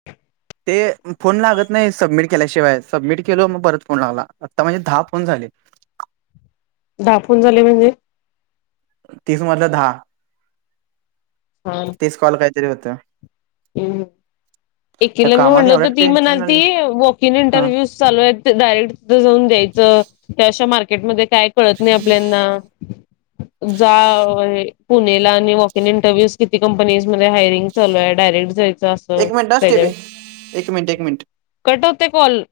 [inaudible] ते फोन लागत नाही सबमिट केल्याशिवाय सबमिट केलो मग परत फोन लागला आत्ता म्हणजे दहा फोन झाले. दाहा फोन झाले म्हणजे? तीस मधलं दहा. हा. तीस कॉल काहीतरी होत. ह त्या एकीला मी कामात म्हणल होत एवढ्या ती टेन्शन म्हणाली आले त वॉकइन हा इंटरव्ह्यूज चालू आहे ते डायरेक्ट त जाऊन द्यायचं अशा मार्केटमध्ये काय कळत नाही आपल्याना जा पुणेला आणि वॉक इन इंटरव्ह्यूज किती कंपनीज मध्ये हायरिंग चालू आहे. डयरेटयचं जायच अस. एक मिनट ह स्टेपे एक मिनट, एक मिनट, कट होते कॉल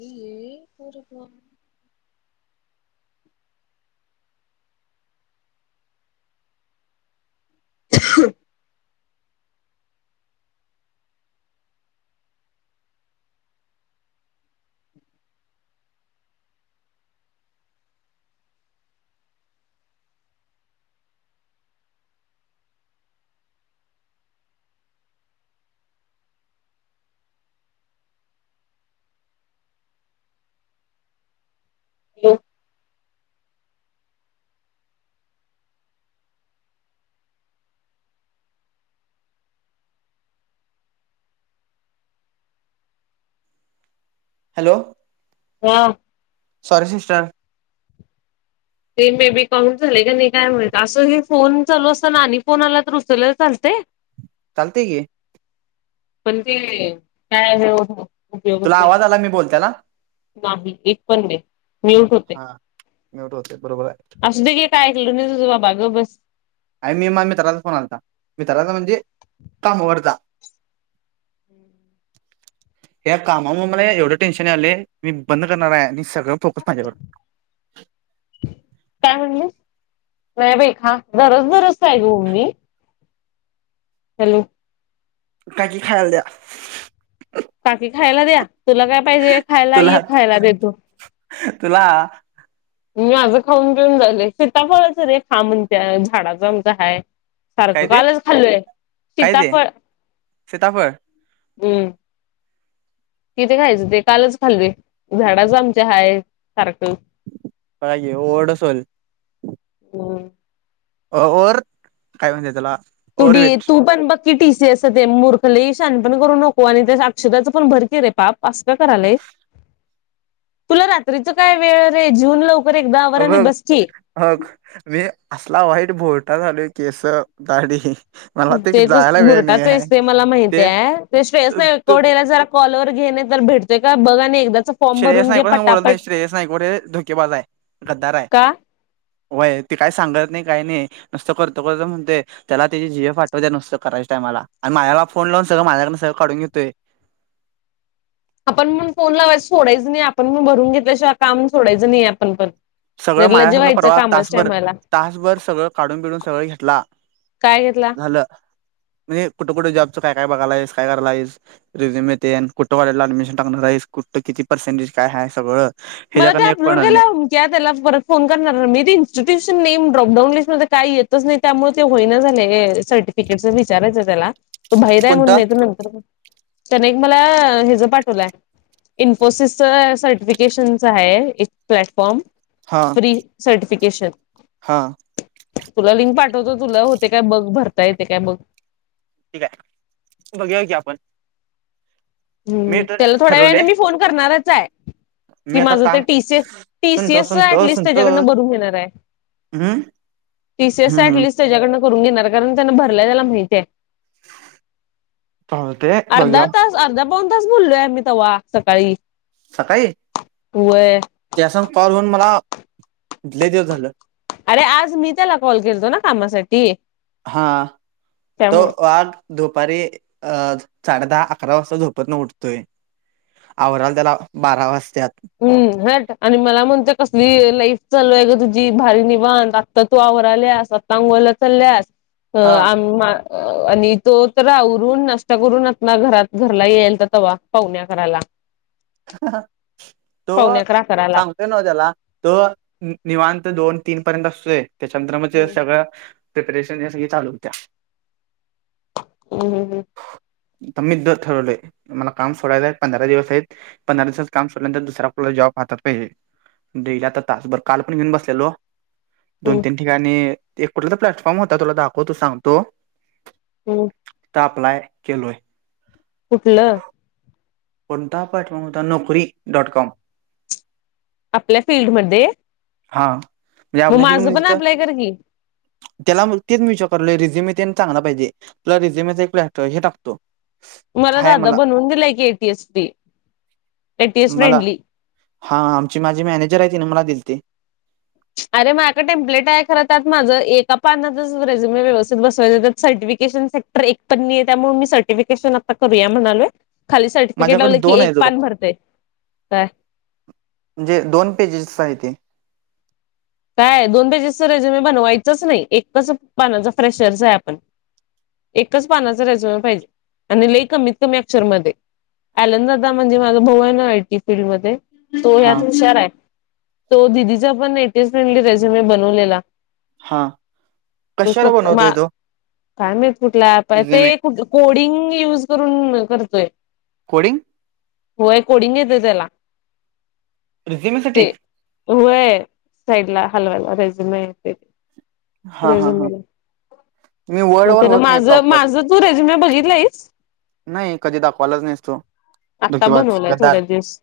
वे परप [unintelligible] ह हाॅलो. हॅलो. हां. Sorry sister. ते मे बेबी काउं झालेय का नाही काय म्हणते असं हे फोन चालू असताना आणि फोन आला तर उचल चालते? चालते की. पण ते काय आहे हो उपयोगच तुला नाही आवाज आला मी बोलत्याला नाही एक पण दे म्यूट होते. म्युट होते बरोबर आहे. अस दे काय ऐकल ना तुजा बाजूला बस. आणि मी मा मित्राचा फोन आलता मित्राचा म्हणजे कामालरचा या कामामुळे मला एवढं टेन्शन आलंय मी बंद करणार आहे आणि सगळं फोकस माझ्यावर. काय म्हणली नाही बाई हा दरोज दरोज आहे बोलु मी हॅलो. काकी खायला द्या. काकी खायला द्या तुला काय पाहिजे खायला ये तुला खायला देतो. तुला मी माझं खाऊन पेऊन झालंय, सीताफळ तरी खा म्हणतया झाडाच आमच हाय. काय सारखं ते कालच खाल्लय, काय ते शीताफळ, सीताफळ हम्म. किती खायचं ते कालच खालोय, झाडाच आमच्या हाय, सारखं. [unintelligible] ओडसल हम्म. [unintelligible] काय म्हणतेय त्याला? तु डी ओरवेट तू पण बघ. कि टी सी एसच ते मूर्ख लई शानपण करू नको आणि त्या अक्षताच पण भर के रे पाप असं काय करालयस? [inaudible] तुला रात्रीच काय वेळ रे जेऊन लवकर एकदा आवरांनी बघ बस की. हग, मी असला वाईट भोरटा झालोय केस, दाडी. तेच भुरटाचंस ते मला माहती ते आहे, ते श्रेयस तू नाईकवाडेला जरा कॉलवर घे नाय तर भेटतोय का बघा आणि एकदाच श्रेयस नाईकवाडे बोलत नाही श्रेयस नाईकवाडे धोकेबाज आहे, गद्दार आहे. का वय ते काही सांगत नाही काही नाही नुसतं करतो करतो म्हणतोय. त्याला त्याची जीएफ आठवत्या नुसतं कराच्या टायला आणि माझला फोन लावून सगळं माझ्याकडंन सगळं काढून घेतोय. आपण पण फोन लावायचं सोडायचं नाही आपण पण भरून घेतल्याशिवाय काम सोडायचं नाही आपण पण. सगळं माझ्या निर्लज्ज संघ व्हायचं प्रवाह कामाच्या तासभर टायमाला तासभर सगळं काढून बिडून सगळ घेतला. काय घेतला? झालं म्हणजे कुठ कुठ जॉबचं काय काय बघालायस काय करालायस? रिझ्यूम येते आणि कुठं [unintelligible] अडमिशन टाकणार आहेस कुठ किती पर्सेंटज काय आहे सगळं? मला ते ह्याच्याकडनं एक अपलोड पण आलं केल्या नाही त्या त्यालाच परत फोन करणार मी ते इन्स्टिट्यूश नेम ड्रॉपडाऊन लिस्ट मध्ये काही येतच नाही. त्यामुळे ते होईना झालय सर्टिफिकेटच विचारायचं त्याला. तो बाहेर आहे म्हणून कोणता? नाही तर नंतर कर. त्याने एक मला हेज पाठवलाय, इन्फोसिसच सर्टिफिकेशन च आहे एक प्लॅटफॉर्म, हा फ्री सर्टिफिकेशन. हा. तुला लिंक पाठवतो तुला होते काय बग भरता येते काय बग? ठीक आहे, बगुया की आपण. मी हम्म तर त्याला थोड्या ठरवले वेळेने मी फोन करणारच आहे. मी कि आता माझं ते काम टी सी, टी सी सुनतो एसच सुनतो ऍटलिस्ट सुनतो त्याच्याकडनं भरून घेणार आहे. हम्म. टी सी एसच हम्म अटलिस्ट त्याच्याकडनं करून घेणार कारण त्यांना भरलाय त्याला माहितीय आहे. चालतंय अर्धा बघूया तास. अर्धा पावन तास बोललोय आम्ही तव्हा सकाळी. सकाळी, होय त्या संग कॉल होऊन मला, लय दिवस झालं. अरे आज मी त्याला कॉल केलतो ना कामासाठी. हा, तो त्यामुळं वात दुपारी अ साडे दहा, अकरा वाजता झोपतन उठतोय. आवरायला त्याला बारा वाजत्यात. हम हट आणि मला म्हणतोय कसली लाईफ चालू आहे ग तुझी भारी निवांत. आता तू आवराल्यास आतां अंगोला चालल्यास, हा आम आणि तो तर आवरून नाष्टा करून [unintelligible] घरात घरला यालता तवा पाहुने अकराला. तो, पाहुण्या अकरा करायला सांगतोय नव त्याला. तो निवांत दोन, तीन पर्यंत असतोय त्याच्या नंतर म हम्म सगळं प्रिपेरेशन ये सगळी चालू होत्या. हम्मम. [unintelligible] मी ठरवलय, मला काम सोडायला आहे पंधरा दिवस आहेत. पंधरा दिवसाच काम सुल्यानंतर दुसरा आपल्या जॉब हातात पाहिजे. डेईला आता तास बर काल पण घेऊन बसलेलो दोन हम्म, तीन ठिकाणी एक कुठ तर प्लॅटफॉर्म होता तुला दाखव तू सांगतो ह आ अप्लाय केलो आहे कुठलं कोणता पाठवणू होता नोकरी डॉट कॉम आपल्या फीलल््डमध्ये. हा म्हणजे आपल्या फिल्म तिथ. अप्लाय कर की त्याला मग तेच म्यूच करलं रझेमे चग पाहिजे पला रिझेमेचा एक पलॅटर हे टकतो. मला दादा बनवून दिलाय की एटीएसी. मला हा आमची माझी मॅनेजर आहे तिने मला दिल ते. अरेझ टेम्प्ट आहे खरं त्यात माझं एका पानातच रेझ्युम व्यवस्थेत बसवायचंात सर्टिफिकेशन स. तर एक पण त्यामुळे मी सर्टिफिकेशन आता करूया म्हणालोय. खाली सर्टिफिकेट माझ्याकडे लावलं की दोन आहे एक तो बघ पान भरते काय. म्हणजे दोन पेजेस आहे ते. काय दोन पेजेस तर रेजु मी बनवायचंच नाही एकच पानाचं फ्रेशरच आहे आपण. एकाच पानाचा रेजव पाहिजे आणि लई कमीत कमी अक्षर मध्ये. अलंदादा म्हणजे माझा भाऊ आहे ना आयटी फीलडमध्ये. तो हा ह्यात हुशार आहे तो दिदीचा पण नटे फेंडली रेज मी बनवलेला हा तू कशाला बनवतोय तो कायम कुठला प ते रिझ्युमे कोडिंग युज करून करतोय. कोडिंग होय कोडींग येत तेला रिझिमलसाठी होय साईड ला हलवाला रेजम हा हा हा मी वर्ड मग वर त्याला होत नाही माझं प्रॉपर माझं तू रेजे मी बघितलं आहेस नाही कधी द कॉलज नाहीसतो आत्ता दुखि बनवलाय गदार थोड्या दिवस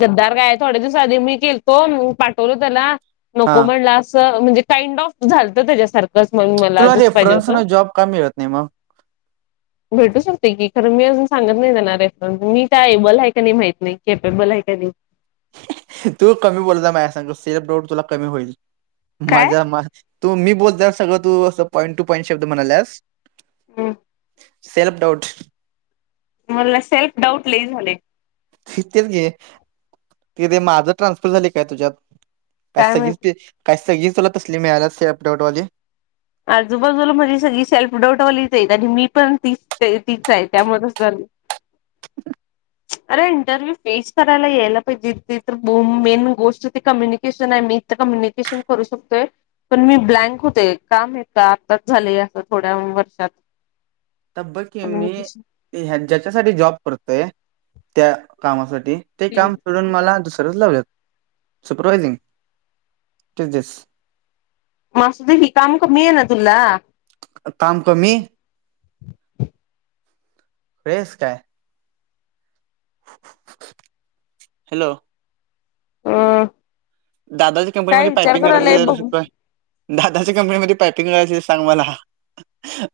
गद्दार काय थोडे्या दिवस आधी मी केलतो पाठवलो त्याला हा नको म्हणला असं म्हणजे काइंड ऑफ झालतं त्याच्यासारखंच मग मला तुला जसं पाहिजे रेफरन्स होतं न जॉब कमी होत नाही मग भेटू शकते की खरं मी अजून सांगत नाही त्यांणार रेफरन्स मी त्या एबल आहे का नाही माहत नाही केपेबल आहे का नाही. तू कमी बोलता मा सांग सिरप डोट तुला कमी होईल माझा काय तू मी बोलतास सगळं तू अस पॉईंट टू पॉईंट शब्द म्हणाल्यास हम सेल्फ डाट मला सेल्फ डाऊट ल झाले त तेच घे तिथे माझं ट्रान्सफर झाले काय तुझ्यात काय सगळीच काय सगळीच चला तसली मिळाल्या स अटवटवाली. आजूबाजूला माझी सगळी सेल्फ डाऊटवालीच आणि मी पण ती तीच आहे त्यामध्येच ज [inaudible] अरे इंटरव्ह्यू फेस करायला यायला पाहिजे त तर मेन गोष्ट ती कम्युनिकेशन आहे मी कम्युनिकेशन करू शकतोय पण मी ब्लँक होते काम य का आताच झालेय असं थोड्या वर्षात तब्बकीि मी कम्युनिकेशन ह ज्याच्यासाठी जॉब करतोय त्या कामासाठी. ते स्किल काम सोडून मला दुसरच लावलंत सुपरवायझिंग तेच दस. मासुदवी काम का मी ना तुला. काम कमी. प्रेस काय.? हॅलो. [unintelligible] दादाच्या काय कंपनीमध्ये विचार पायपिंग करायलाय करायची बघू [unintelligible] दादाच्या कंपनीमध्ये पायपिंग करायची सांग मला.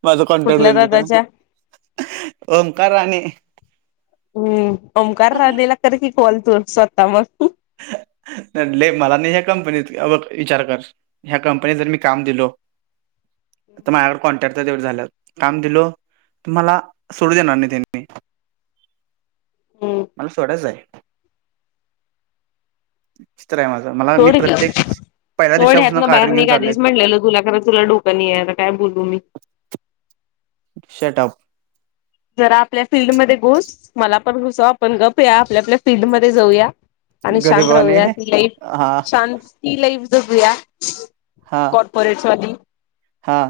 माझा कॉन्टॅक्ट कुठल्या होईल तिथं दादाच्या ओमकार राणे. हम् ओंकार राणेला कर की कॉल तू स्वतः मग. मला नाही ह्या कंपनीत अ विचार कर. ह्या कंपनीत जर मी काम दिलो. तर माझ्याकड कॉन्ट्रॅक्ट तेवढं झालं काम दिलो तर मला सोडू देणार नाही त्यांनी. हम्. मला सोडायचं आहे. [unintelligible] सोड की प्रत्येक पहिल्या सोड दिवसापासून यातन बाहेर कारण घेऊन निघ चाललोय आधीच म्हटलेलं तुला कारण तुला डो क पण नाही आता काय बोललू मी. शटअप. जरा आपल्या फिल्डमध्ये घुस मला पण घुसव आपण गप या आपल्या आपल्या फिल्डमध्येध्ये जाऊया. आणि शांत गरीबाने राहूया ती लाईफ हा शांत ती लाईफ जगूया. हा. [inaudible] पैशे हा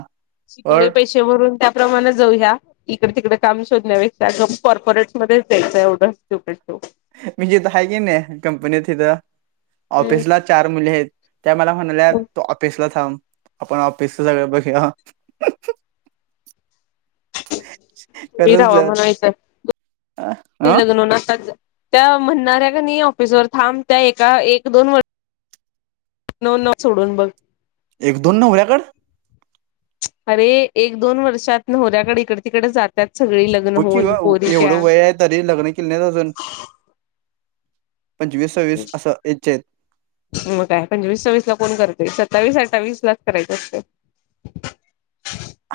और भरून त्याप्रमाणे जाऊ या इकडे तिकडे काम शोधण्यापेक्षा गप्प कॉर्पोरेट मध्येच जा्यायचं एवढं डोक्यात ठेव. मी जिथं आहे की नाही कंपनीत तिथं ऑफिसला चार मुली आहेत. त्या मला म्हणाल्यात तु ऑफिसला थांब. आपण ऑफिसच सगळं बघूया. [inaudible] खरंच सर अ त्या म्हणणाऱ्या कणी ऑफिसवर थांब त्या एका एक दोन व [inaudible] सोडून बघ. एक दोन नवऱ्याकड अरे एक दोन वर्षात नवराकडे इकड तिकडे जात त्यात सगळी लग्न बघ की होऊन गं पोरी एवढं त्या. वय आहे तरी लग्न केल्या नाहीत अजून पंचवीस सव्वीस असं येजच्या आहेत. मग काय पंचवीस सव्वीस ला कोण करतेय. सत्तावीस अठ्ठावीस लाच करायचं असतं.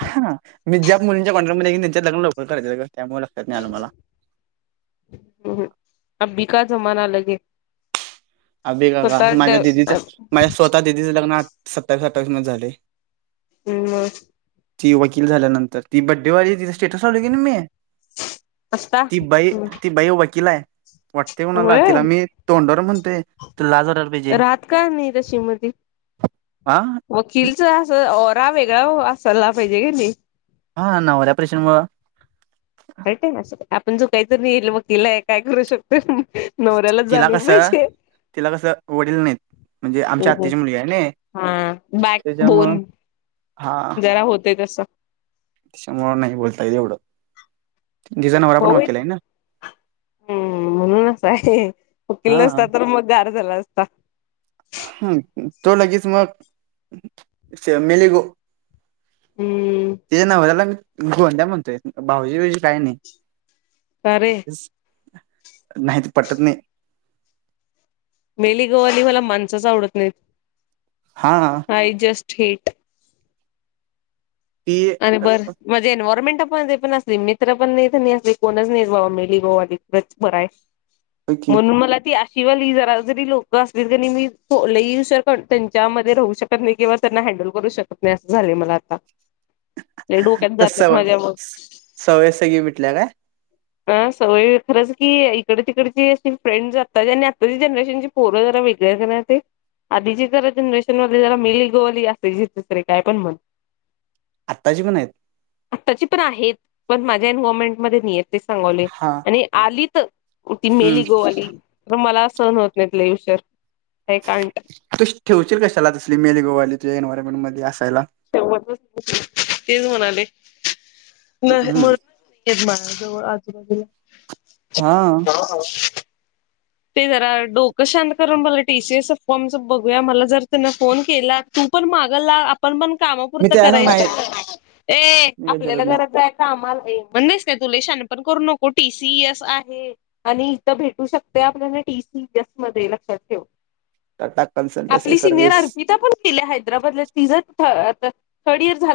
हा मी ज्या मुलींच्या कॉन्टॅक्ट मध्ये आहे त्यांच्या लग्न लवकर करत्यात ग, त्यामुळे लक्षात नाही आलं मला. हम् हम [unintelligible] अभी का का माझ्या दिदीचं माझ्या स्वतः दिदीचं लग्न आ सत्तावीस अठ्ठवीस मध्ये झाले. हम् मग ती वकील झाल्यानंतर ती बड्डेवली तिचा स्टेटस आ की मी असता ती बाई ती बाई वकिल आहे. वाटते कोणाला. होय तिला मी तोंडवर म्हणतेय राहत का नाही मग ती तशी? हा वकीलचा अस ओरा वेगळा असायला पाहिजे की नाही. हां नवऱ्या च्या प्रेशर मुळ काय तर असतय. आपली बायको वकील आहे काय करू शकतोय. नवऱ्याला तिला जाणीव कसं पाहिजे. तिला कसं वडील नाहीत. म्हणजे आमच्या हम्म हम्म आत्याची मुलगी आहे ना हा बॅक त्याच्यामुळं बोन हा जरा होते तसं. त्याच्यामुळे नाही बोलता येत तेवढं. नवरा पण भाऊ वकील आहे ना. हम्म म्हणून अस आहे. वकील हा नसता तर मग गार झाला असता. हम तो लगेच मग फॅमिली गो हम्म तिच्या नवऱ्याला मी धोंड्या म्हणतोय. भाऊजी बिउजी काय नाही. का रे? नाहीती पटत नाही मेली गवाली मला माणसच आवडत नाही. हा आय जस्ट हेट ती अरे बरं म्हणजे एन्वयरमेंट पण ते पण असली मित्र पण नाही असले कोणच नाही बा मली गवा अलीिकडेच बर आहे ओके म्हणून मला ती शिवाय लि जरा जरी लोक असतील तरी मी लहीुर त्यांच्या मध्ये राहू शकते नाही किंवा त्यांना हँडल करू शकत नाही असं झाले मला आता लई डोक्यात त जातात सवय माझ्या मग सवय सगी भटल्या काय अ सवय खरंच की इकडे तिकडची अ फ्रेंड आता आणि आताची जनरेशनची पूर् जरा वेगळ कर ना ते आधीची जरा जनरेशन मधले जरा मिली गोवली असते ज दुसरे काय पण म्हण आत्ताची पण आहेत आत्ताची पण आहेत पण माझ्या एन मोमेंट मध्ये नाहीय आहेत तेच सांगवले हा आणि आली तर ती हम्म मेली गोवाली तर मला सहन होत नाही तले इुशर हे काणत त ठेवशील कशाला तसली मेल गोवाली एन्वयमेंटमध्येध्ये असायला शेवट तेच म्हणाले नाही हम्म म्हणून मा आजबाजला हा हो ते जरा डोकं शांत करून मला टीसीएस फॉर्म बघूया मला जर त्यांना फोन केला तू पण माग ला आपण पण मी कामापुरत त्या सांग करायच नाही ए मी काही आपल्याला करत नाही कराच आहे कामाला आहे म्हणसते तु ल शान पण करू नको टीसी एस आहे आणि इथं भेटू शकत ीी म लक्षात ठे टाटा कन्सल्टन्सी आपली सिनिर सर्व्हिस अर्पि पण ह तथर्ड इर झा